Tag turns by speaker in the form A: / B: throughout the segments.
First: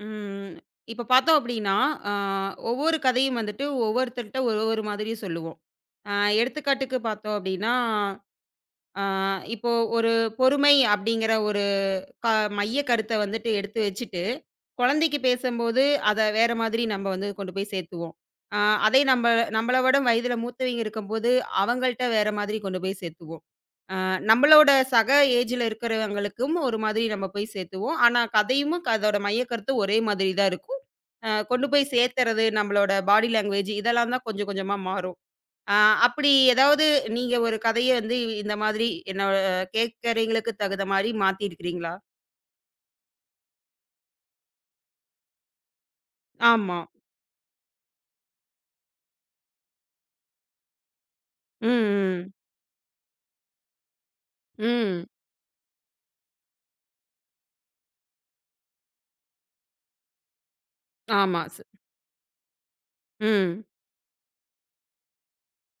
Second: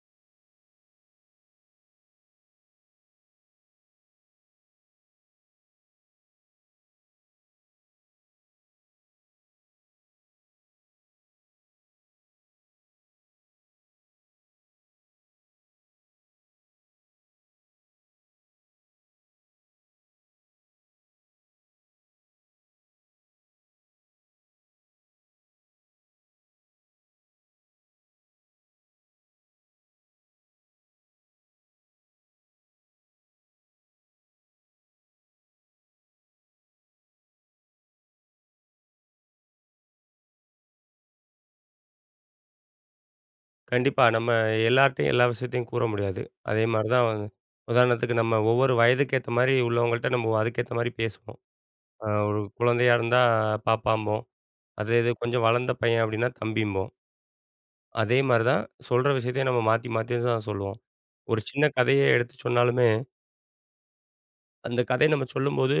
A: ம். இப்ப பார்த்தோம் அப்படின்னா, அ ஒவ்வொரு கதையும் வந்துட்டு ஒவ்வொருத்தர்ட்ட ஒரு ஒரு மாதிரி சொல்லுவோம். அ எடுத்துக்காட்டுக்கு பார்த்தோம் அப்படின்னா, அ இப்போ ஒரு பொறுமை அப்படிங்கிற ஒரு க மைய கருத்த வந்துட்டு எடுத்து வச்சுட்டு, குழந்தைக்கு பேசம்போது அத வேற மாதிரி நம்ம வந்து கொண்டு போய் சேர்த்துவோம். அ அதே நம்பள விட வயதில மூத்தவங்க இருக்கும்போது, அவங்கள்ட்ட வேற மாதிரி கொண்டு போய் சேர்த்துவோம். அ நம்மளோட சக ஏஜ்ல இருக்கிறவங்களுக்கும் ஒரு மாதிரி நம்ம போய் சேர்த்துவோம். ஆனா கதையும் அதோட மையக்கருத்து ஒரே மாதிரி தான் இருக்கும். கொண்டு போய் சேர்த்துறது, நம்மளோட பாடி லாங்குவேஜ் இதெல்லாம் தான் கொஞ்சம் கொஞ்சமா மாறும். அ அப்படி ஏதாவது நீங்க ஒரு கதைய வந்து இந்த மாதிரி என்னோட கேட்கிறவங்களுக்கு தகுந்த மாரி மாத்தியிருக்கிறீங்களா?
B: கண்டிப்பா. நம்ம எல்லார்ட்டயும் எல்லா விஷயத்தையும் கூற முடியாது. அதே
A: ஆமா.
B: மாரி தான் வந்து உதாரணத்துக்கு நம்ம ஒவ்வொரு வயதுக்கு ஏத்த மாரி உள்ளவங்கள்ட்ட நம்ம அதுக்கேத்த மாரி பேசுவோம்.
A: ம், ம்.
B: ஒரு குழந்தையா இருந்தா பாப்பாம்போம். அதே
A: ம்.
B: இது கொஞ்சம் வளர்ந்த பையன் அப்டின்னா தம்பிம்போம். அதே மாரி தான் சொல்ற விஷயத்தையும் நம்ம மாத்தி மாத்தி தான் சொல்லுவோம். ஒரு
A: ஆமா.
B: சின்ன கதையே எடுத்து சொன்னாலுமே,
A: ம்.
B: அந்த கதைய நம்ம சொல்லும்போது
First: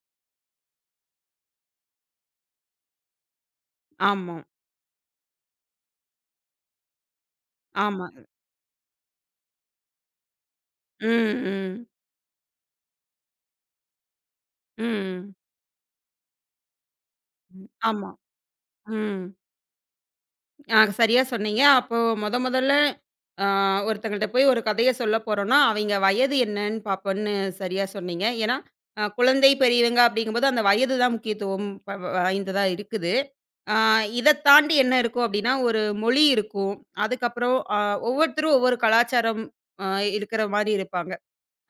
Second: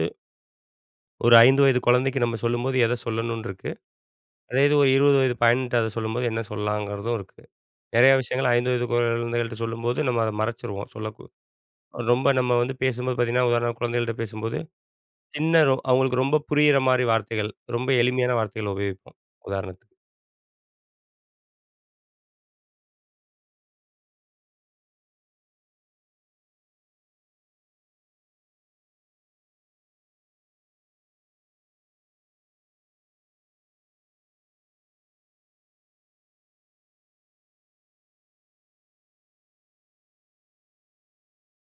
B: ஒரு 5 வயது குழந்தைக்கு நம்ம சொல்லும்போது எத சொல்லணும்னு இருக்கு.
A: ஆமா,
B: அதே இது ஒரு 20 வயது பையன்ட்ட அத சொல்லும்போது என்ன சொல்லலாங்கிறதும் இருக்கு.
A: ஆமா.
B: நெறைய விஷயங்கள் 5 வயது குழந்தைகள்ட்ட சொல்லும்போது நம்ம அத மறைச்சுருவோம்.
A: ம், ம்.
B: ரொம்ப நம்ம வந்து பேசும்போது பார்த்தீங்கன்னா, உதாரணமா குழந்தைகள்ட்ட பேசும்போது,
A: ம்.
B: சின்ன ரொ அவங்களுக்கு ரொம்ப புரியிற மாரி வார்த்தைகள், ரொம்ப
A: ஆமா.
B: எளிமையான வார்த்தைகள உபயோகிப்போம்.
A: ம்.
B: உதாரணத்துக்கு.
A: ஆ, சரியா சொன்னீங்க. அப்போ மொதல்ல ஆ ஒருத்தங்கள்ட்ட போய் ஒரு கதைய சொல்லப் போறோம்னா, அவைங்க வயது என்னன்னு பார்ப்போம்ன்னு சரியா சொன்னீங்க. ஏன்னா, குழந்தை, பெரியவங்க அப்படிங்கும்போது அந்த வயது தான் முக்கியத்துவம் ப வ வாய்ந்ததா இருக்குது. ஆ இதத் தாண்டி என்ன இருக்கும் அப்படின்னா, ஒரு மொழி இருக்கும். அதுக்கப்புறம் ஒவ்வொருத்தரும் ஒவ்வொரு கலாச்சாரம் அ இருக்கிற மாரி இருப்பாங்க.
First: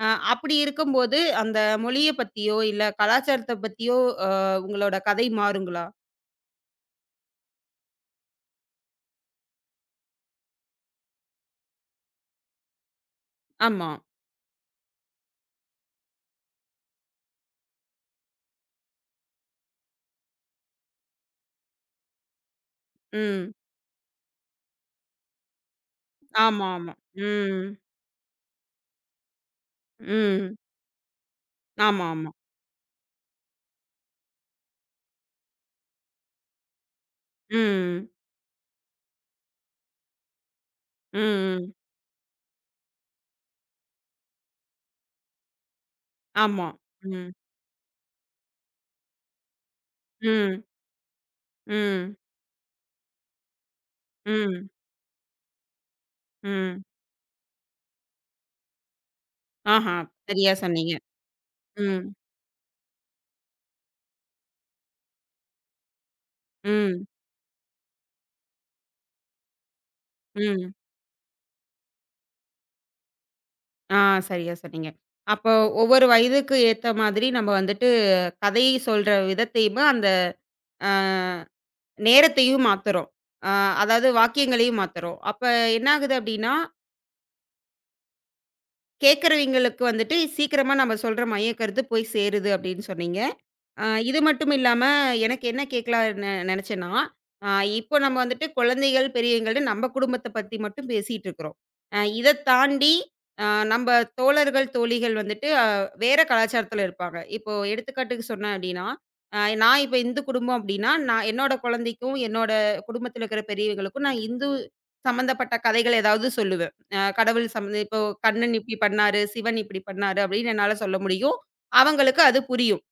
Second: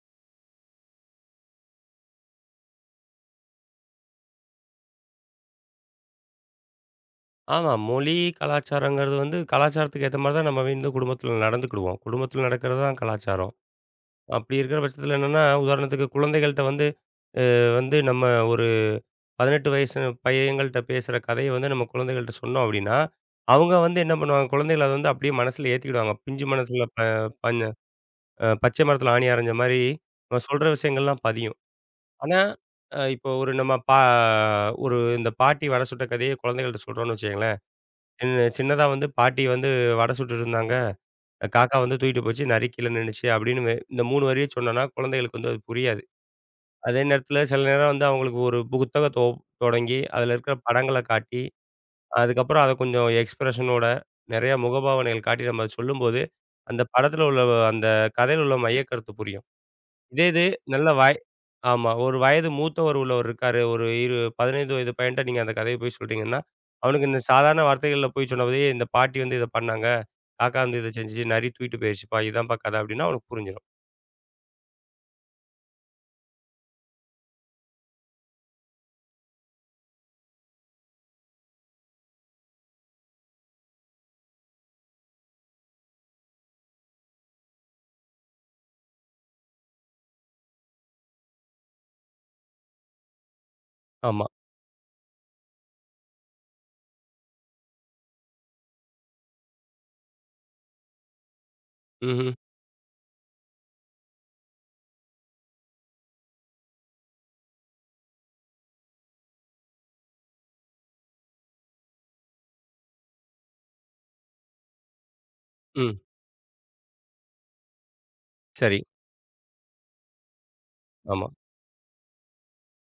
A: அ அப்படி இருக்கும்போது அந்த மொழியப் பத்தியோ, இல்ல கலாச்சாரத்தப் பத்தியோ அ உங்களோட கதை மாறுங்களா?
B: ஆமா. மொழி, கலாச்சாரங்கிறது வந்து கலாச்சாரத்துக்கு ஏத்த மாரி தான் நம்ம வந்து குடும்பத்தில நடந்துக்கிடுவோம். குடும்பத்தில நடக்கிறது தான் கலாச்சாரம்.
A: ஆமா.
B: அப்படி இருக்கிற பட்சத்தில என்னன்னா, உதாரணத்துக்கு குழந்தைகள்ட்ட வந்து அ வந்து நம்ம ஒரு 18 வயசு பையங்கள்ட்ட பேசுற கதைய வந்து நம்ம குழந்தைகள்ட்ட சொன்னோம் அப்படின்னா,
A: ம்.
B: அவங்க வந்து என்ன பண்ணுவாங்க, குழந்தைகள் அத வந்து அப்படியே மனசுல ஏத்திக்கிடுவாங்க. பிஞ்சு
A: ஆமா,
B: மனசுல
A: ஆமா.
B: ப பஞ
A: ம்.
B: அ பச்சை மரத்தில ஆணி அரைஞ்ச மாரி, நம்ம
A: ம்.
B: சொல்ற விஷயங்கள்லாம் பதியும்.
A: ஆமா, ஆமா.
B: ஆனா, அ இப்போ ஒரு நம்ம பா ஒரு இந்த பாட்டி வடை சுட்ட கதைய குழந்தைகள்ட்ட சொல்றோம்னு வச்சுக்கங்களேன்,
A: ம்.
B: சின்ன சின்னதா வந்து பாட்டி வந்து வடை சுட்டுட்டுருந்தாங்க.
A: ம்.
B: காக்கா வந்து தூக்கிட்டு போச்சு, நரி கீழ நின்னுச்சு அப்படின்னு இந்த 3 வரிய சொன்னோம்னா, குழந்தைகளுக்கு வந்து அது புரியாது.
A: ஆமா.
B: அதே
A: ம்.
B: நேரத்தில சில நேரம் வந்து அவங்களுக்கு ஒரு புத்தகத்தோ தொடங்கி, அதில இருக்கிற
A: ம்.
B: படங்கள காட்டி,
A: ம்.
B: அதுக்கப்புறம் அத கொஞ்சம் எக்ஸ்பிரஷனோட நெறைய
A: ம்.
B: முகபாவனைகள் காட்டி நம்ம சொல்லும்போது, அந்த
A: ம்.
B: படத்தில உள்ள அந்த கதையில உள்ள மையக்கருத்து புரியும்.
A: ஆஹா!
B: இதே இது
A: சரியா
B: நல்ல
A: சொன்னீங்க.
B: வய ஆமா.
A: ம்.
B: ஒரு வயது மூத்தவர் உள்ளவர் இருக்காரு. ஒரு 15 வயது பையன்ட்ட நீங்க அந்த கதைய போய் சொல்றீங்கன்னா,
A: ம்.
B: அவனுக்கு இந்த சாதாரண வார்த்தைகள்ல போய் சொன்னபோதே, இந்த பாட்டி வந்து இத பண்ணாங்க. காக்கா
A: ம்.
B: வந்து இத செஞ்சுச்சு. நரி தூக்கிட்டு போயிருச்சுப்பா. இதான்ப்பா கதை அப்டின்னா அவனுக்கு புரிஞ்சிரும்.
A: ஆ, சரியா சொன்னீங்க. அப்போ ஒவ்வொரு வயதுக்கு ஏத்த மாதிரி நம்ம வந்துட்டு கதையை சொல்ற விதத்தையுமே அந்த அ நேரத்தையும் மாத்துறோம். அ அதாவது வாக்கியங்களையும் மாத்துறோம். அப்ப என்ன ஆகுது அப்டின்னா, கேட்கிறவங்களுக்கு வந்துட்டு சீக்கிரமா நம்ம சொல்ற மையக்கருத்து போய் சேருது அப்டின்னு சொன்னீங்க. இது
B: ஆமா.
A: மட்டும் இல்லாம, எனக்கு என்ன கேட்கலாம் நெனச்சேன்னா, ஆ இப்போ நம்ம வந்துட்டு குழந்தைகள், பெரியவங்கள்ன்னு நம்ம குடும்பத்த பத்தி மட்டும் பேசிட்டு இருக்கிறோம்.
B: ம்ஹ்ம்.
A: இத தாண்டி அ நம்ப தோழர்கள், தோழிகள் வந்துட்டு வேற கலாச்சாரத்துல இருப்பாங்க. இப்போ எடுத்துக்காட்டுக்கு சொன்னேன் அப்டின்னா, நான் இப்ப இந்து குடும்பம் அப்டின்னா, நான் என்னோட குழந்தைக்கும், என்னோட குடும்பத்துல இருக்கிற பெரியவங்களுக்கும் நான் இந்து சம்மந்தப்பட்ட கதைகள்
B: ம்.
A: ஏதாவது சொல்லுவேன். கடவுள் சம்மந்த இப்போ கண்ணன் இப்டி
B: சரி.
A: பண்ணாரு, சிவன் இப்டி பண்ணாரு அப்டின்னு என்னால சொல்ல
B: ஆமா.
A: முடியும். அவங்களுக்கு அது புரியும்.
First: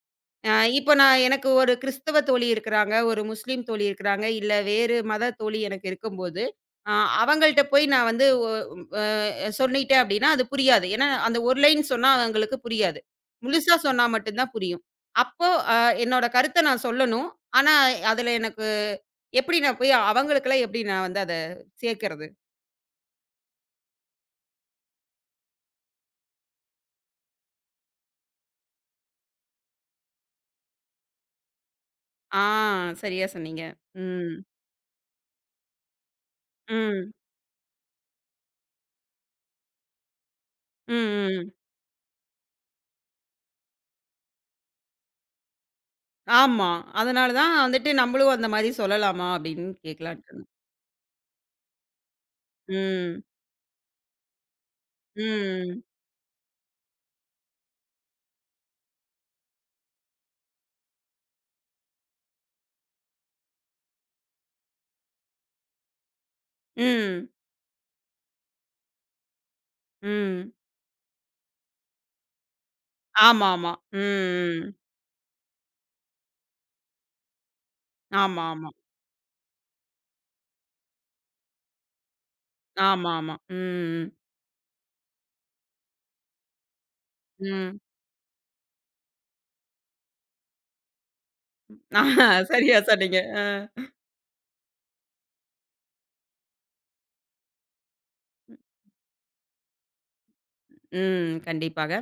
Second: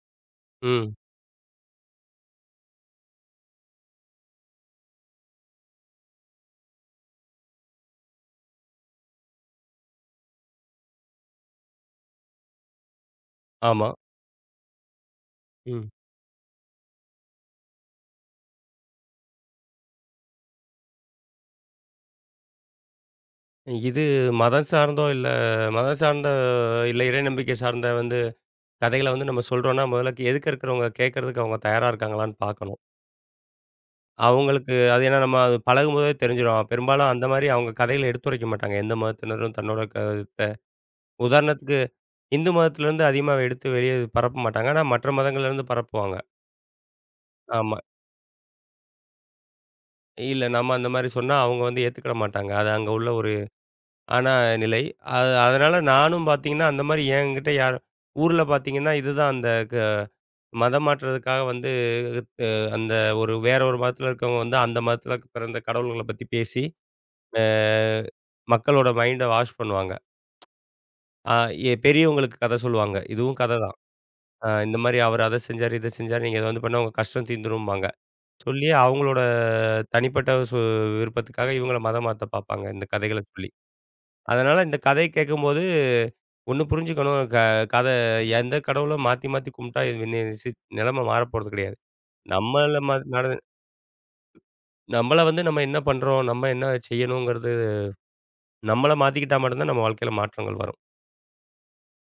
A: இப்போ
B: ம்.
A: நான் எனக்கு ஒரு கிறிஸ்தவ தோழி இருக்கிறாங்க, ஒரு முஸ்லீம் தோழி இருக்கிறாங்க, இல்ல வேறு மத தோழி எனக்கு இருக்கும்போது, அ அவங்கள்ட்ட போய் நான் வந்து சொல்லிட்டேன் அப்டின்னா, அது புரியாது. ஏன்னா, அந்த ஒரு லைன் சொன்னா அவங்களுக்கு புரியாது. முழுசா
B: ஆமா.
A: சொன்னா மட்டும் தான் புரியும். அப்போ அ
B: ம்.
A: என்னோட கருத்த நான் சொல்லணும். ஆனா, அதுல எனக்கு எப்டி நான் போய் அவங்களுக்கெல்லாம் எப்டி நான் வந்து அத சேர்க்கிறது?
B: இது மதம் சார்ந்தோ, இல்ல மதம் சார்ந்த இல்ல இறை நம்பிக்கை சார்ந்த வந்து கதைகள வந்து நம்ம சொல்றோம்னா, முதல்ல எதுக்க இருக்கிறவங்க கேட்கறதுக்கு அவங்க தயாரா இருக்காங்களான்னு
A: ஆ,
B: பார்க்கணும்.
A: சரியா சொன்னீங்க. ம்.
B: அவங்களுக்கு அது ஏன்னா நம்ம அது பழகும்போதே தெரிஞ்சிரும். பெரும்பாலும்
A: ம்.
B: அந்த மாரி அவங்க கதையில எடுத்துரைக்க மாட்டாங்க. எந்த மதத்தினரும் தன்னோட கருத்த
A: ம். ம்.
B: உதாரணத்துக்கு இந்து மதத்திலருந்து அதிகமா எடுத்து வெளிய பரப்ப மாட்டாங்க. ஆனா மற்ற மதங்கள்லேருந்து பரப்புவாங்க.
A: ஆமா. அதனால தான்
B: ஆமா.
A: வந்துட்டு, "நம்பளும் அந்த மாரி சொல்லலாமா?" அப்டின்னு கேட்கலான்ட்டு
B: இல்ல நம்ம அந்த மாரி சொன்னா அவங்க வந்து ஏத்துக்கிட மாட்டாங்க. அது அங்க உள்ள
A: ம்.
B: ஒரு ஆனா நிலை. அதனால
A: ம்.
B: நானும் பார்த்தீங்கன்னா, அந்த மாரி என்கிட்ட யாரும் ஊர்ல பார்த்தீங்கன்னா, இதுதான் அந்த மதம் மாற்றதுக்காக வந்து அ அந்த ஒரு வேற ஒரு மதத்தில இருக்கவங்க வந்து அந்த மதத்தில பிறந்த கடவுள்கள பத்தி பேசி
A: ம்.
B: அ மக்களோட மைண்ட வாஷ் பண்ணுவாங்க.
A: ம்.
B: அ எ பெரியவங்களுக்கு கத சொல்லுவாங்க. இதுவும் கத
A: ஆமாமா.
B: தான்.
A: ம். ம்.
B: இந்த மாரி அவரு அத செஞ்சாரு, இத செஞ்சாரு. நீங்க இத வந்து பண்ணா உங்க கஷ்டம் தீந்துரும்பாங்க. சொல்லி
A: ஆமாமா.
B: அவங்களோட தனிப்பட்ட விருப்பத்துக்காக இவங்கள மதம் மாத்த பார்ப்பாங்க, இந்த கதைகள
A: ஆமாமா.
B: சொல்லி.
A: ம்.
B: அதனால இந்த கதை கேட்கும்போது ஒண்ணு புரிஞ்சுக்கணும். க
A: ம்.
B: கத எந்த கடவுளும் மாத்தி மாத்தி கும்பிட்டா இது நி சி நிலைமை மாறப்போறது கிடையாது.
A: ம். சரியா
B: நம்மள மா
A: சொன்னீங்க.
B: நட
A: அ.
B: நம்மள வந்து நம்ம என்ன பண்றோம்? நம்ம என்ன செய்யணுங்கிறது நம்மள மாத்திக்கிட்டா மட்டும் தான் நம்ம வாழ்க்கையில மாற்றங்கள் வரும்.
A: ம். கண்டிப்பாக.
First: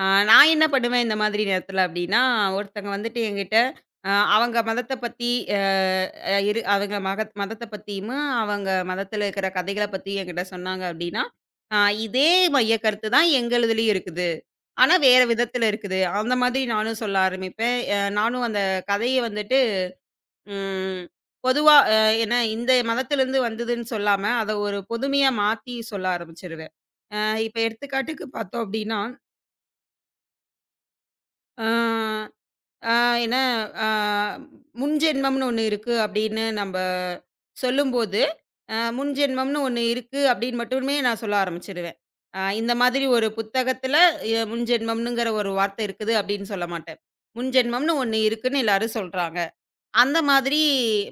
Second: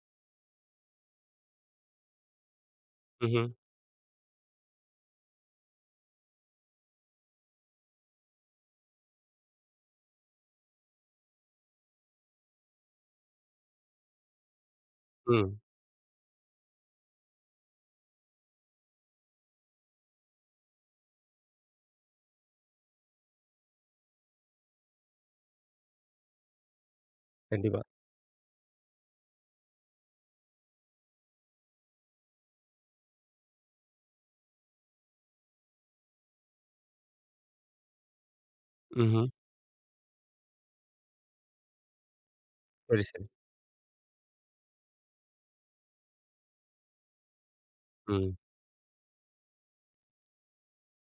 A: அ நான் என்ன பண்ணுவேன் இந்த மாதிரி நேரத்தில அப்டின்னா, ஒருத்தங்க வந்துட்டு
B: ம்ஹ்ம்.
A: என்கிட்ட அவங்க மதத்த பத்தி அ அ இரு அவங்க மகத் மதத்த பத்தியும், அவங்க மதத்தில இருக்கிற கதைகள பத்தி என்கிட்ட சொன்னாங்க அப்டின்னா, அ இதே மைய கருத்து தான் எங்களுதிலயும் இருக்குது. ஆனா வேற
B: ம்.
A: விதத்துல இருக்குது. அந்த மாதிரி நானும் சொல்ல ஆரம்பிப்பேன். நானும் அந்த கதைய வந்துட்டு ம் பொதுவா ஏன்னா இந்த மதத்திலருந்து வந்ததுன்னு சொல்லாம, அத ஒரு பொதுமையா மாத்தி சொல்ல ஆரம்பிச்சுருவேன். அ இப்ப
B: கண்டிப்பா.
A: எடுத்துக்காட்டுக்கு பார்த்தோம் அப்டின்னா, அ ஆ ஏன்னா, ஆ முன்ஜென்மம்னு ஒண்ணு இருக்கு அப்படின்னு நம்ப சொல்லும்போது,
B: ம்ஹ்ம்.
A: முன்ஜென்மம்னு ஒண்ணு இருக்கு அப்படின்னு மட்டுமே நான் சொல்ல ஆரம்பிச்சுருவேன். இந்த
B: சரி,
A: மாதிரி
B: சரி.
A: ஒரு புத்தகத்துல முன்ஜென்மம்னுங்கிற ஒரு வார்த்தை இருக்குது அப்படின்னு சொல்ல மாட்டேன். முன்ஜென்மம்னு ஒண்ணு
B: ம்.
A: இருக்குன்னு எல்லாரும் சொல்றாங்க. அந்த மாதிரி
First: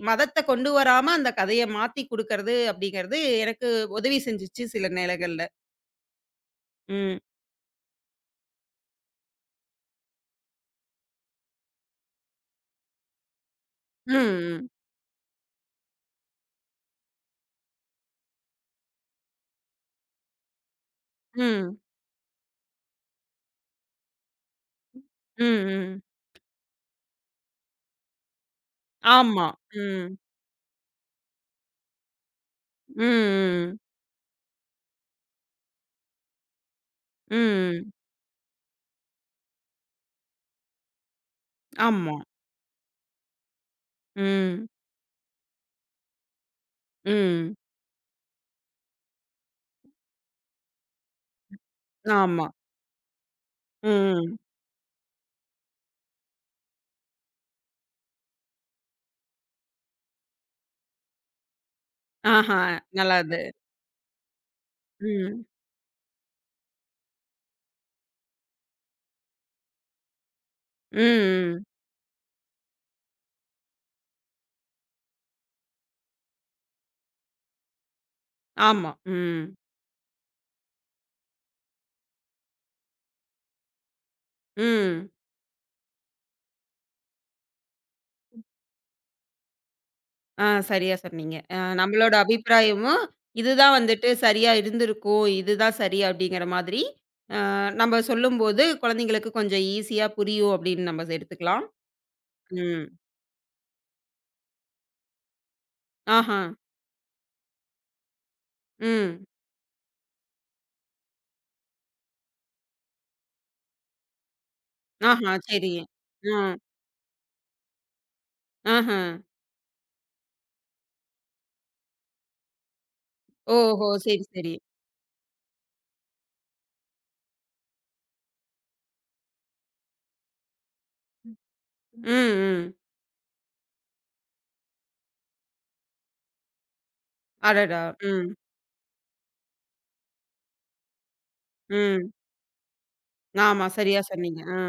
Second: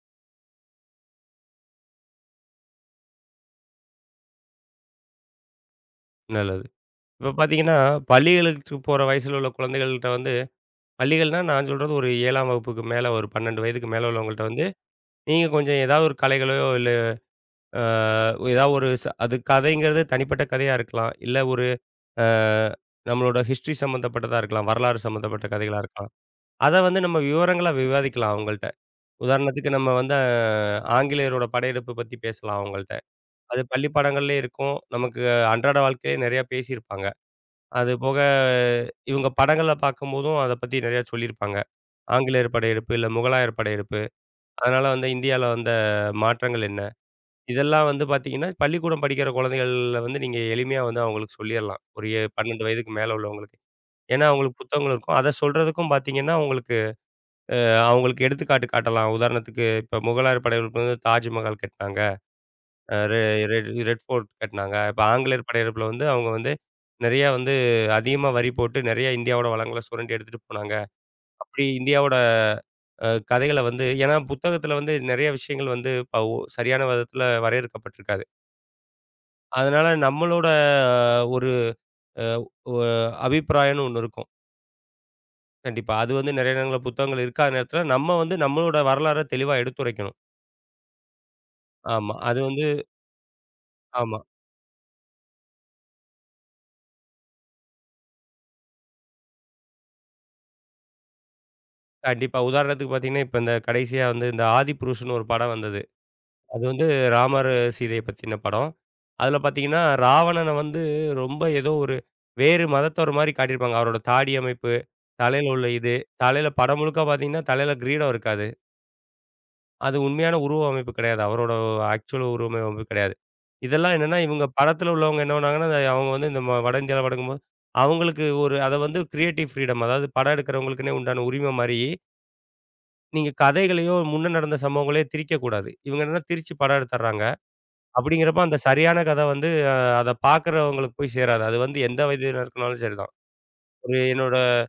A: மதத்த கொண்டு வராம அந்த கதைய மாத்தி குடுக்கறது அப்படிங்கிறது எனக்கு உதவி செஞ்சுச்சு சில நேரங்கள்ல.
B: நல்லது.
A: ம்.
B: இப்ப பார்த்தீங்கன்னா, பள்ளிகளுக்கு போற வயசுல உள்ள குழந்தைகள்ட்ட வந்து பள்ளிகள்னா நான் சொல்றது ஒரு 7ஆம் வகுப்புக்கு மேல ஒரு 12 வயதுக்கு மேல உள்ளவங்கள்ட்ட வந்து,
A: ம்.
B: நீங்க கொஞ்சம் ஏதாவது ஒரு கலைகளையோ, இல்ல அ ஏதாவது ஒரு ச அது கதைங்கிறது தனிப்பட்ட கதையா இருக்கலாம். இல்ல ஒரு
A: ம்.
B: அ நம்மளோட ஹிஸ்ட்ரி சம்மந்தப்பட்டதா இருக்கலாம். வரலாறு
A: ம்.
B: சம்மந்தப்பட்ட
A: ம்.
B: கதைகளா
A: ம். ம்.
B: இருக்கலாம். அத வந்து நம்ம விவரங்களா விவாதிக்கலாம் அவங்கள்ட்ட.
A: ஆமா.
B: உதாரணத்துக்கு நம்ம
A: ம்.
B: வந்து ஆங்கிலேயரோட படையெடுப்பு பத்தி பேசலாம் அவங்கள்ட்ட. அது
A: ம்.
B: பள்ளி பாடங்கள்லே இருக்கும். நமக்கு அன்றாட வாழ்க்கையிலே நெறையா பேசியிருப்பாங்க.
A: ம். ம்.
B: அது போக இவங்க படங்கள பார்க்கும்போதும் அத பத்தி நெறையா சொல்லியிருப்பாங்க.
A: ஆமா.
B: ஆங்கிலேயர் படையெடுப்பு, இல்ல முகலாயர் படையெடுப்பு.
A: ம்.
B: அதனால வந்து இந்தியால வந்த மாற்றங்கள் என்ன?
A: ம்.
B: இதெல்லாம் வந்து பார்த்தீங்கன்னா, பள்ளிக்கூடம் படிக்கிற குழந்தைகள்ல வந்து நீங்க எளிமையா வந்து அவங்களுக்கு சொல்லிறலாம். ஒரு
A: ஆமா.
B: 12 வயதுக்கு மேல உள்ளவங்களுக்கு. ஏன்னா
A: ம்.
B: அவங்களுக்கு புத்தகங்கள் இருக்கும். அத சொல்றதுக்கும் பார்த்தீங்கன்னா, உங்களுக்கு அ அவங்களுக்கு எடுத்துக்காட்டு காட்டலாம். உதாரணத்துக்கு இப்ப முகலாயர் படையெடுப்பு வந்து தாஜ்மஹால் கட்னாங்க.
A: ஆஹா!
B: அ ரெ
A: நல்லாது.
B: ரெட் ரெட் ஃபோர்ட் கட்டுனாங்க. இப்ப
A: ம்.
B: ஆங்கிலேயர் படையெடுப்புல வந்து அவங்க வந்து நெறையா வந்து அதிகமா வரி போட்டு நெறையா இந்தியாவோட வளங்கள சுரண்டி எடுத்துட்டு போனாங்க.
A: ம்.
B: அப்படி இந்தியாவோட கதைகள வந்து ஏன்னா புத்தகத்துல வந்து நெறைய விஷயங்கள் வந்து ப ஒ சரியான விதத்துல வரையறுக்கப்பட்டிருக்காது.
A: ஆமா. ம்.
B: அதனால நம்மளோட ஒரு அ ஒ அபிப்பிராயம்னு ஒண்ணு இருக்கும்.
A: ம்.
B: கண்டிப்பா. அது வந்து நெறைய நேரங்கள்ல புத்தகங்கள் இருக்காத நேரத்துல நம்ம வந்து நம்மளோட வரலாற தெளிவா எடுத்துரைக்கணும்.
A: ஆ, சரியா சொன்னீங்க.
B: ஆமா.
A: நம்மளோட
B: அது வந்து
A: அபிப்பிராயமும், இதுதான் வந்துட்டு
B: ஆமா.
A: சரியா இருந்திருக்கும். இதுதான் சரி அப்படிங்கிற மாதிரி, அ நம்ம சொல்லும்போது குழந்தைங்களுக்கு கொஞ்சம் ஈஸியா புரியும் அப்படின்னு நம்ம எடுத்துக்கலாம்.
B: கண்டிப்பா.
A: ம்.
B: உதாரணத்துக்கு பார்த்தீங்கன்னா, இப்ப இந்த கடைசியா வந்து இந்த "ஆதிபுருஷன்" ஒரு படம் வந்தது.
A: ஆஹா.
B: அது வந்து ராமர், சீதைய பத்தின படம்.
A: ம்.
B: அதுல பாத்தீங்கன்னா, ராவணன வந்து ரொம்ப ஏதோ ஒரு வேறு மதத்தவர் மாரி காட்டியிருப்பாங்க. அவரோட தாடி அமைப்பு,
A: ஆஹா.
B: தலையில உள்ள
A: சரி.
B: இது,
A: ஆ.
B: தலையில படம் முழுக்க பாத்தீங்கன்னா, தலையில கிரீடம் இருக்காது.
A: ஆஹ.
B: அது உண்மையான உருவ அமைப்பு கெடையாது. அவரோட ஆக்சுவல் உருவ அமைப்பு கெடையாது.
A: ஓஹோ!
B: இதெல்லாம் என்னன்னா,
A: சரி,
B: இவங்க
A: சரி.
B: படத்துல உள்ளவங்க என்ன பண்ணாங்கன்னா, அத அவங்க வந்து இந்த வட இந்தியால படக்கும்போது, அவங்களுக்கு ஒரு அத வந்து கிரியேட்டிவ் ஃப்ரீடம் அதாவது படம் எடுக்கிறவங்களுக்குன்னே உண்டான உரிமை மாரி,
A: ம், ம்.
B: நீங்க கதைகளையோ, முன்ன நடந்த சம்பவங்களையோ திரிக்கக்கூடாது. இவங்க என்னன்னா திரிச்சு படம் எடுத்துர்றாங்க.
A: அடடா! ம்.
B: அப்படிங்கிறப்ப அந்த சரியான கதை வந்து அத பார்க்குறவங்களுக்கு போய் சேராது. அது வந்து எந்த
A: ம்.
B: வயதினருக்குனாலும் சரிதான்.
A: ஆமா.
B: ஒரு
A: சரியா
B: என்னோட
A: சொன்னீங்க. ஆ.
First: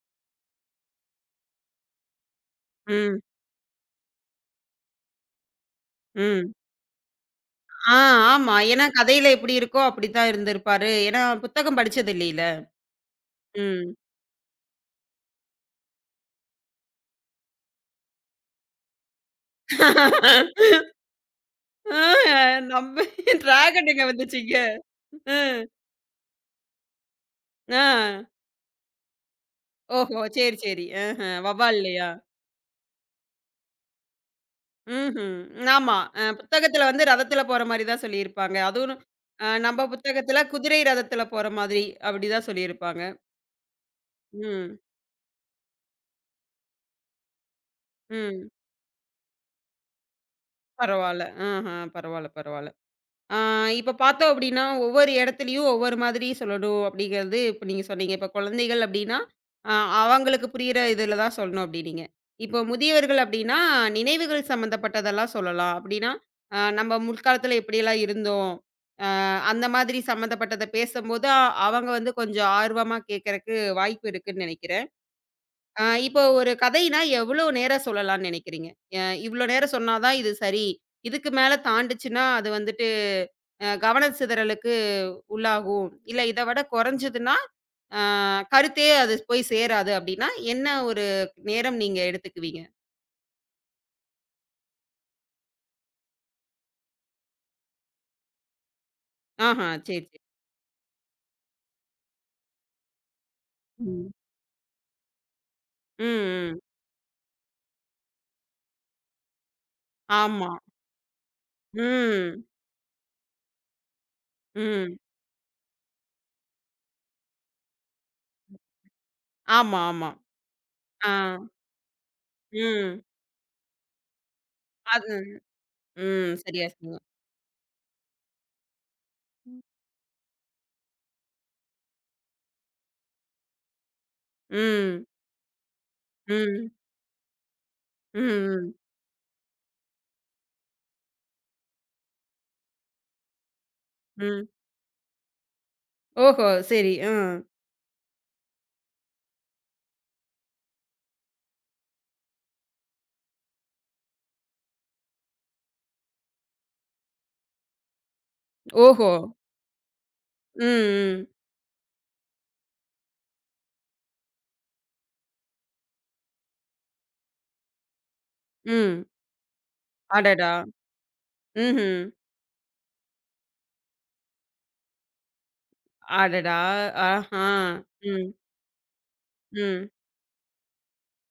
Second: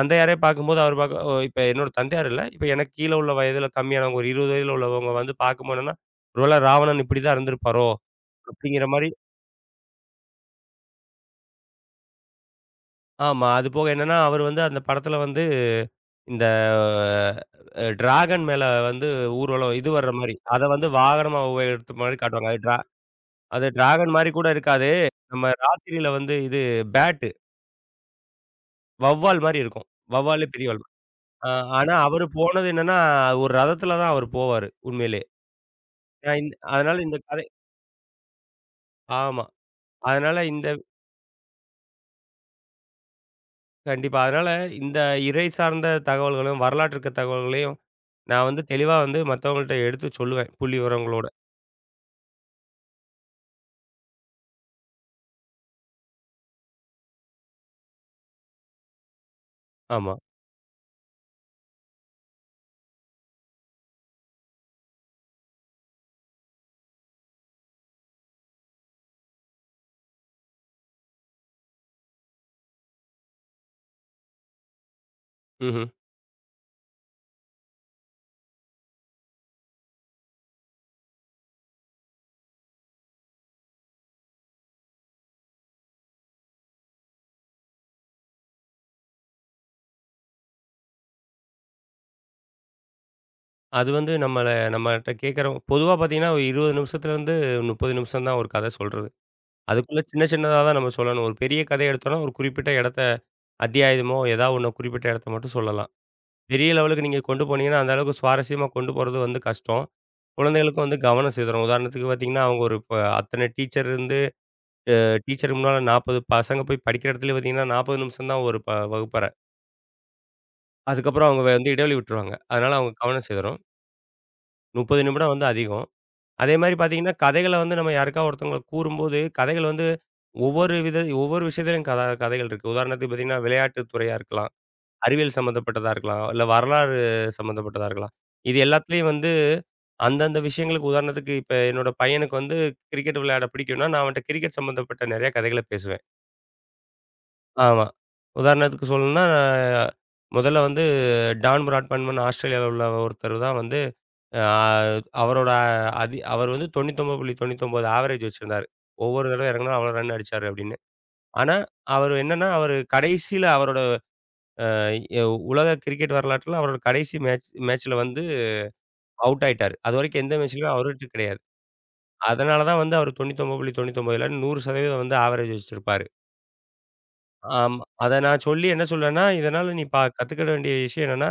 B: தந்தையாரே பார்க்கும்போது அவர் பார்க்க ஓ இப்ப என்னோட தந்தையார் இல்ல. இப்ப எனக்கு கீழ
A: ம்.
B: உள்ள வயதில கம்மியானவங்க ஒரு 20 வயதில உள்ளவங்க வந்து பார்க்கும்போது என்னன்னா,
A: ம்.
B: ஒருவேள ராவணன் இப்படி தான் இருந்திருப்பாரோ!
A: ஆ, ஆமா. ஏன்னா
B: அப்படிங்கிற மாரி
A: கதையில எப்படி இருக்கோ அப்படித்தான் இருந்திருப்பாரு. ஏன்னா புத்தகம் படிச்சது இல்லைல.
B: ஆமா. அது போக
A: ம்.
B: என்னன்னா, அவர் வந்து அந்த படத்தில வந்து இந்த டிராகன் மேல வந்து ஊர்வலம் இது வர்ற மாரி, அத வந்து வாகனமா உபயோகித்த
A: ஆ
B: மாரி காட்டுவாங்க. அது ட்ரா
A: நம்ம
B: அது
A: டிராகன் எங்க
B: டிராகன் மாரி கூட
A: வந்துச்சுங்க?
B: இருக்காது. நம்ம
A: ம்.
B: ராத்திரியில வந்து இது பேட்
A: ஆ.
B: வௌவால் மாரி இருக்கும்.
A: ஓஹோ!
B: வௌவாலு,
A: சரி,
B: பெரிய
A: சரி.
B: வௌவால்.
A: ஆஹ.
B: ஆ ஆனா
A: வௌவால்லையா?
B: அவரு போனது என்னன்னா, ஒரு ரதத்துல தான் அவரு போவாரு, உண்மையிலேயே.
A: ம்ஹ்ம். ஆமா.
B: நான் இந்
A: புத்தகத்துல
B: அதனால
A: வந்து
B: இந்த
A: ரதத்துல
B: கதை
A: போற மாரி தான் சொல்லியிருப்பாங்க. அதுவும்
B: ஆமா.
A: நம்ம
B: அதனால
A: புத்தகத்துல
B: இந்த
A: குதிரை ரதத்துல போற மாதிரி அப்படிதான் சொல்லியிருப்பாங்க.
B: கண்டிப்பா. அதனால
A: ம்.
B: இந்த இறை சார்ந்த தகவல்களும், வரலாற்று இருக்க தகவல்களையும் நான்
A: ம்.
B: வந்து தெளிவா வந்து மத்தவங்கள்ட்ட எடுத்து சொல்லுவேன்,
A: பரவால்ல.
B: புள்ளிவிவரங்களோட.
A: ஆஹ. பரவால்ல, பரவால்ல. ஆ, இப்ப பார்த்தோம் அப்படின்னா, ஒவ்வொரு இடத்துலயும் ஒவ்வொரு மாதிரி சொல்லணும் அப்படிங்கிறது இப்ப நீங்க சொன்னீங்க. இப்ப குழந்தைகள் அப்படின்னா, அ
B: ஆமா.
A: அவங்களுக்கு புரியிற இதுல தான் சொல்லணும் அப்படின்னீங்க. இப்போ முதியவர்கள் அப்படின்னா, நினைவுகள் சம்மந்தப்பட்டதெல்லாம் சொல்லலாம். அப்படின்னா, நம்ம முற்காலத்துல எப்படியெல்லாம் இருந்தோம், அ அந்த மாதிரி சம்மந்தப்பட்டத பேசம்போது, அவங்க வந்து கொஞ்சம் ஆர்வமா கேட்கறக்கு வாய்ப்பு இருக்குன்னு நெனைக்கிறேன்.
B: ம்ஹ்ம்.
A: இப்போ ஒரு கதைனா எவ்வளோ நேரம் சொல்லலாம்னு நெனைக்கிறீங்க? அ இவ்வளோ நேரம் சொன்னா தான் இது சரி. இதுக்கு மேல தாண்டுச்சுன்னா, அது வந்து கவன சிதறலுக்கு உள்ளாகும். இல்ல இத விட குறைஞ்சதுன்னா, அ கருத்தே அது போய் சேராது அப்படின்னா, என்ன ஒரு நேரம் நீங்க எடுத்துக்குவீங்க?
B: அது வந்து நம்மள நம்மட்ட கேட்கிறவங்க பொதுவா பார்த்தீங்கன்னா, ஒரு 20 நிமிஷத்துலேருந்து 30 நிமிஷம் தான் ஒரு கதை சொல்றது.
A: ஆஹா,
B: அதுக்குள்ள
A: சரி, சரி.
B: சின்ன சின்னதா தான் நம்ம சொல்லணும். ஒரு பெரிய கதை எடுத்தோம்னா, ஒரு குறிப்பிட்ட இடத்த
A: ம்.
B: அத்தியாயமோ, ஏதாவது ஒண்ண குறிப்பிட்ட இடத்த மட்டும் சொல்லலாம்.
A: ம், ம்.
B: பெரிய லெவலுக்கு நீங்க கொண்டு போனீங்கன்னா, அந்த அளவுக்கு சுவாரஸ்யமா கொண்டு போறது வந்து கஷ்டம்.
A: ஆமா.
B: குழந்தைகளுக்கும் வந்து கவனம் சிதறும். உதாரணத்துக்கு பார்த்தீங்கன்னா,
A: ம்,
B: அவங்க ஒரு இப்ப அத்தன டீச்சர் இருந்து
A: ம்.
B: டீச்சருக்கு முன்னால 40 பசங்க போய் படிக்கிற இடத்துலயே பார்த்தீங்கன்னா, 40 நிமிஷம் தான் ஒரு வகுப்பறை.
A: ஆமா, ஆமா. ஆ,
B: அதுக்கப்புறம் அவங்க வந்து இடைவெளி விட்டுருவாங்க. அதனால அவங்க
A: ம்.
B: கவனம் சிதறும். 30
A: அது
B: நிமிடம் வந்து அதிகம்.
A: ம். சரியா
B: அதேமாரி
A: சொன்னீங்க.
B: பார்த்தீங்கன்னா, கதைகள வந்து நம்ம யாருக்கா ஒருத்தவங்களுக்கு கூறும்போது, கதைகள் வந்து ஒவ்வொரு வித ஒவ்வொரு விஷயத்திலும் கதைகள் இருக்கு. உதாரணத்துக்கு பார்த்தீங்கன்னா, விளையாட்டு துறையா இருக்கலாம்.
A: ம்,
B: அறிவியல் சம்மந்தப்பட்டதா இருக்கலாம். இல்ல
A: ம்,
B: வரலாறு சம்மந்தப்பட்டதா இருக்கலாம்.
A: ம்,
B: இது
A: ம்,
B: எல்லாத்துலயும் வந்து அந்தந்த விஷயங்களுக்கு உதாரணத்துக்கு இப்ப என்னோட பையனுக்கு வந்து கிரிக்கெட் விளையாட பிடிக்கும்னா, நான் அவன்ட்ட
A: ம்.
B: கிரிக்கெட் சம்மந்தப்பட்ட நெறைய கதைகள பேசுவேன்.
A: ஓஹோ! சரி. அ.
B: ஆமா. உதாரணத்துக்கு சொல்லணும்னா, நான் முதல்ல வந்து டான் பிராட்மேன் ஆஸ்திரேலியால உள்ள ஒருத்தர் தான் வந்து அ அவரோட அதி அவர் வந்து 99.99 ஆவரேஜ் வச்சிருந்தாரு.
A: ஓஹோ!
B: ஒவ்வொரு தடவ இறங்குனா அவ்வளோ ரன் அடிச்சாரு
A: ம்,
B: அப்படின்னு.
A: ம்,
B: ஆனா, அவரு என்னன்னா அவரு கடைசியில அவரோட எ உலக கிரிக்கெட் வரலாற்றில அவரோட கடைசி மேட்ச்ல வந்து
A: ம்.
B: அவுட் ஆயிட்டாரு. அதுவரைக்கும் எந்த
A: அடடா!
B: மேட்ச்லயும் அவுட் கிடையாது.
A: ம்ஹ்ம்.
B: அதனால தான் வந்து அவர் 99.99 இலன்னு 100% வந்து ஆவரேஜ் வச்சிருப்பாரு.
A: அடடா! ஆஹா!
B: ஆமா. அத
A: ம்,
B: நான் சொல்லி என்ன சொல்வேன்னா, இதனால நீ
A: ம்,
B: ப கத்துக்கிட வேண்டிய விஷயம் என்னன்னா,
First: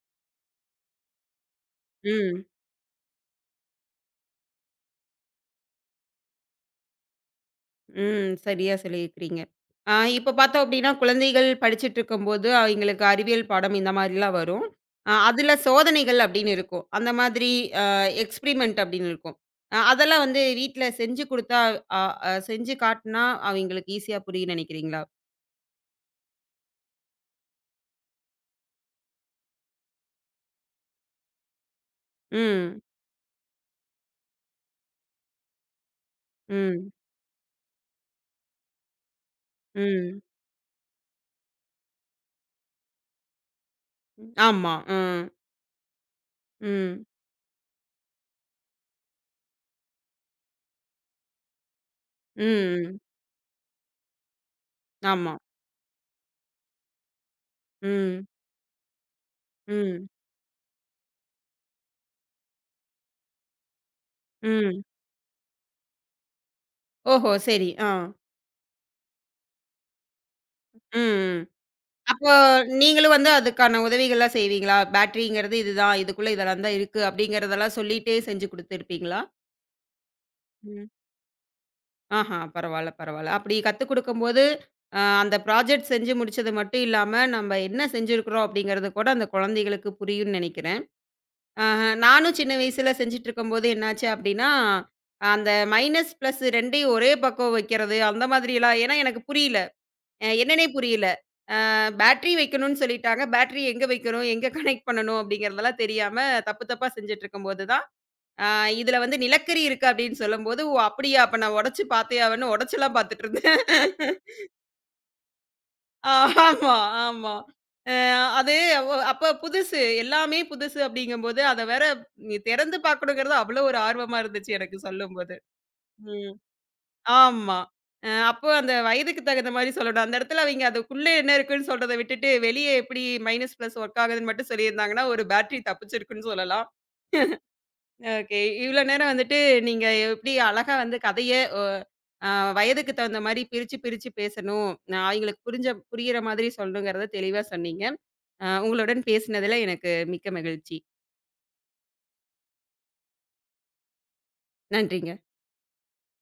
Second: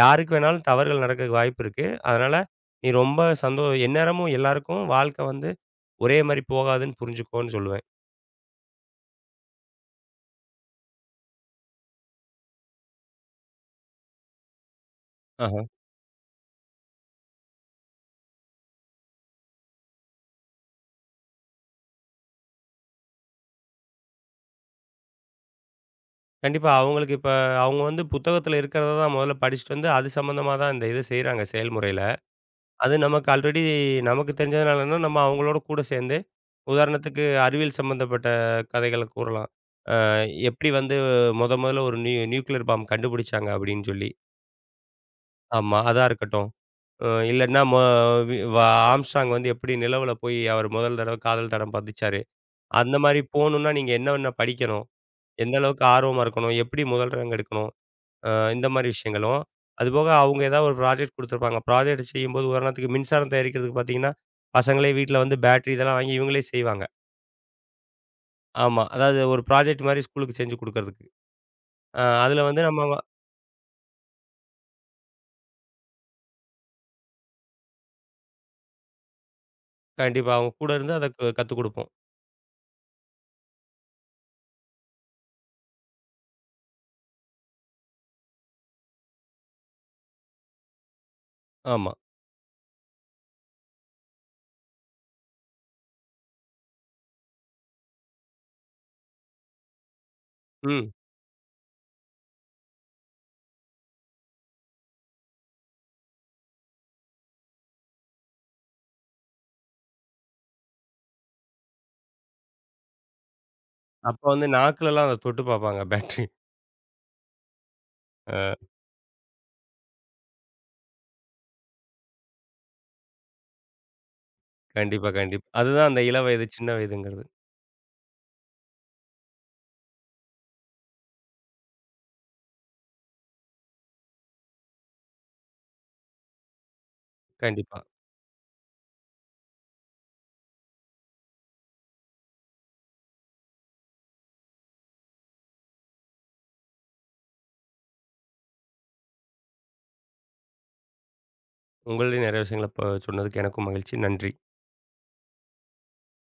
B: யாருக்கு வேணாலும் தவறுகள் நடக்கறதுக்கு வாய்ப்பு இருக்கு. அதனால
A: ம்.
B: நீ ரொம்ப சந்தோ எந்நேரமும் எல்லாருக்கும் வாழ்க்கை வந்து ஒரே மாரி போகாதுன்னு புரிஞ்சுக்கோன்னு சொல்லுவேன்.
A: ம். சரியா சொல்லியிருக்கிறீங்க. ஆ, இப்ப பார்த்தோம் அப்படின்னா, குழந்தைகள் படிச்சுட்டு இருக்கும்போது, அவங்களுக்கு அறிவியல் பாடம் இந்த மாரிலாம் வரும். அதுல
B: ஆஹா.
A: சோதனைகள் அப்படின்னு இருக்கும். அந்த மாதிரி அ எக்ஸ்பிரிமெண்ட் அப்படின்னு இருக்கும். அதெல்லாம் வந்து வீட்ல செஞ்சு குடுத்தா, அ அ செஞ்சு காட்டுனா, அவங்களுக்கு ஈஸியா புரியும்ன்னு நெனைக்கிறீங்களா?
B: கண்டிப்பா அவங்களுக்கு இப்ப அவங்க வந்து புத்தகத்துல இருக்கிறத தான் முதல்ல படிச்சுட்டு வந்து, அது சம்மந்தமா தான் இந்த இத செய்றாங்க செயல்முறையில.
A: ம்.
B: அது நமக்கு ஆல்ரெடி நமக்கு தெரிஞ்சதுனால என்னன்னா, நம்ம அவங்களோட கூட சேர்ந்து,
A: ம்.
B: உதாரணத்துக்கு அறிவியல் சம்மந்தப்பட்ட கதைகள கூறலாம். அ
A: ம்.
B: எப்படி வந்து மொதல்ல ஒரு நியூக்ளியர் பாம் கண்டுபிடிச்சாங்க அப்படின்னு சொல்லி.
A: ஆமா. ம்.
B: ஆமா, அதா இருக்கட்டும்.
A: ம்.
B: அ இல்லன்னா மொ வி வ ஆம்ஸ்ட்ராங் வந்து எப்படி நிலவுல போய் அவர் முதல் தடவ காதல் தடம் பதிச்சாரு.
A: ம்.
B: அந்த
A: ம்.
B: மாரி போணும்னா, நீங்க என்னென்ன படிக்கணும்?
A: ஆமா.
B: எந்த அளவுக்கு ஆர்வமா இருக்கணும்? எப்படி முதல் ரேங்க் எடுக்கணும்?
A: ம்.
B: அ இந்த மாரி விஷயங்களும்.
A: ம்.
B: அதுபோக அவங்க ஏதாவது ஒரு ப்ராஜெக்ட் குடுத்துருப்பாங்க. ப்ராஜெக்ட் செய்யும்போது உதாரணத்துக்கு மின்சாரம் தயாரிக்கிறதுக்கு பார்த்தீங்கன்னா,
A: ம்.
B: பசங்களே வீட்ல வந்து பேட்டரி இதெல்லாம் வாங்கி இவங்களே செய்வாங்க.
A: ஓஹோ! சரி. ஆ.
B: ஆமா. அதாவது ஒரு ப்ராஜெக்ட் மாரி ஸ்கூலுக்கு செஞ்சு
A: ம்.
B: குடுக்கறதுக்கு.
A: ம்.
B: அ
A: அப்போ
B: அதுல வந்து நம்ம வ
A: நீங்களும் வந்து அதுக்கான உதவிகள்லாம் செய்வீங்களா? பேட்டரிங்கிறது இதுதான். இதுக்குள்ள இதெல்லாம் தான் இருக்கு. அப்படிங்கிறதெல்லாம் சொல்லிட்டே செஞ்சு குடுத்துருப்பீங்களா?
B: கண்டிப்பா அவங்க கூட
A: ம்.
B: இருந்து அத கத்துக் குடுப்போம்.
A: ஆஹா! பரவால்ல, பரவால்ல. அப்படி கத்துக் குடுக்கும்போது, அந்த ப்ராஜெக்ட் செஞ்சு முடிச்சது மட்டும் இல்லாம, நம்ம என்ன செஞ்சிருக்கிறோம் அப்படிங்கிறது கூட அந்த குழந்தைகளுக்கு புரியும்னு நெனைக்கிறேன். ஆஹ,
B: ஆமா.
A: நானும் சின்ன வயசுல செஞ்சுட்டுருக்கும்போது என்னாச்சு அப்படின்னா, அந்த மைனஸ், பிளஸ் 2யும் ஒரே பக்கம் வைக்கிறது, அந்த மாதிரிலாம் ஏன்னா எனக்கு புரியல. என்னன்னே
B: ம்.
A: புரியல. அ பேட்டரி வைக்கணும்னு சொல்லிட்டாங்க. பேட்டரி எங்க வைக்கணும்? எங்க கனெக்ட் பண்ணணும்? அப்படிங்கிறதெல்லாம் தெரியாம தப்பு தப்பா செஞ்சுட்டுருக்கும்போது தான், அ இதுல வந்து நிலக்கரி இருக்கு அப்படின்னு சொல்லும்போது, ஓ! அப்படியா? அப்ப நான் உடைச்சு பார்த்தே ஆவன்னு உடைச்செல்லாம் பார்த்துட்டுருந்தேன்.
B: அப்ப வந்து நாக்குலலாம் அத தொட்டு பார்ப்பாங்க பேட்டரி.
A: ஆமா, ஆமா. அ
B: அ
A: அது அப்ப புதுசு. எல்லாமே புதுசு அப்படிங்கும்போது, அத வேற நீ திறந்து பார்க்கணுங்கிறது அவ்வளோ ஒரு ஆர்வமா இருந்துச்சு எனக்கு
B: கண்டிப்பா,
A: சொல்லும்போது.
B: கண்டிப்பா. அதுதான் அந்த
A: ம்.
B: இளவயது, சின்ன வயதுங்கிறது.
A: ஆமா. அப்போ அந்த வயதுக்கு தகுந்த மாரி சொல்லணும். அந்த இடத்துல அவைங்க அதுக்குள்ள என்ன இருக்குன்னு சொல்றத விட்டுட்டு, வெளிய எப்படி மைனஸ், பிளஸ் ஒர்க் ஆகுதுன்னு மட்டும் சொல்லியிருந்தாங்கன்னா, ஒரு பேட்டரி தப்பிச்சிருக்குன்னு சொல்லலாம்.
B: கண்டிப்பா.
A: ஓகே. இவ்ளோ நேரம் வந்துட்டு நீங்க எப்படி அழகா வந்து கதைய ஒ அ வயதுக்கு தகுந்த மாரி பிரிச்சு, பிரிச்சு பேசணும். அவைங்களுக்கு புரியிற மாதிரி சொல்லணுங்கிறத தெளிவா சொன்னீங்க. உங்களுடன் பேசினதுல எனக்கு மிக்க மகிழ்ச்சி.
B: உங்கள்டையும் நெறைய விஷயங்கள சொன்னதுக்கு எனக்கும் மகிழ்ச்சி. நன்றி.
A: நன்றிங்க.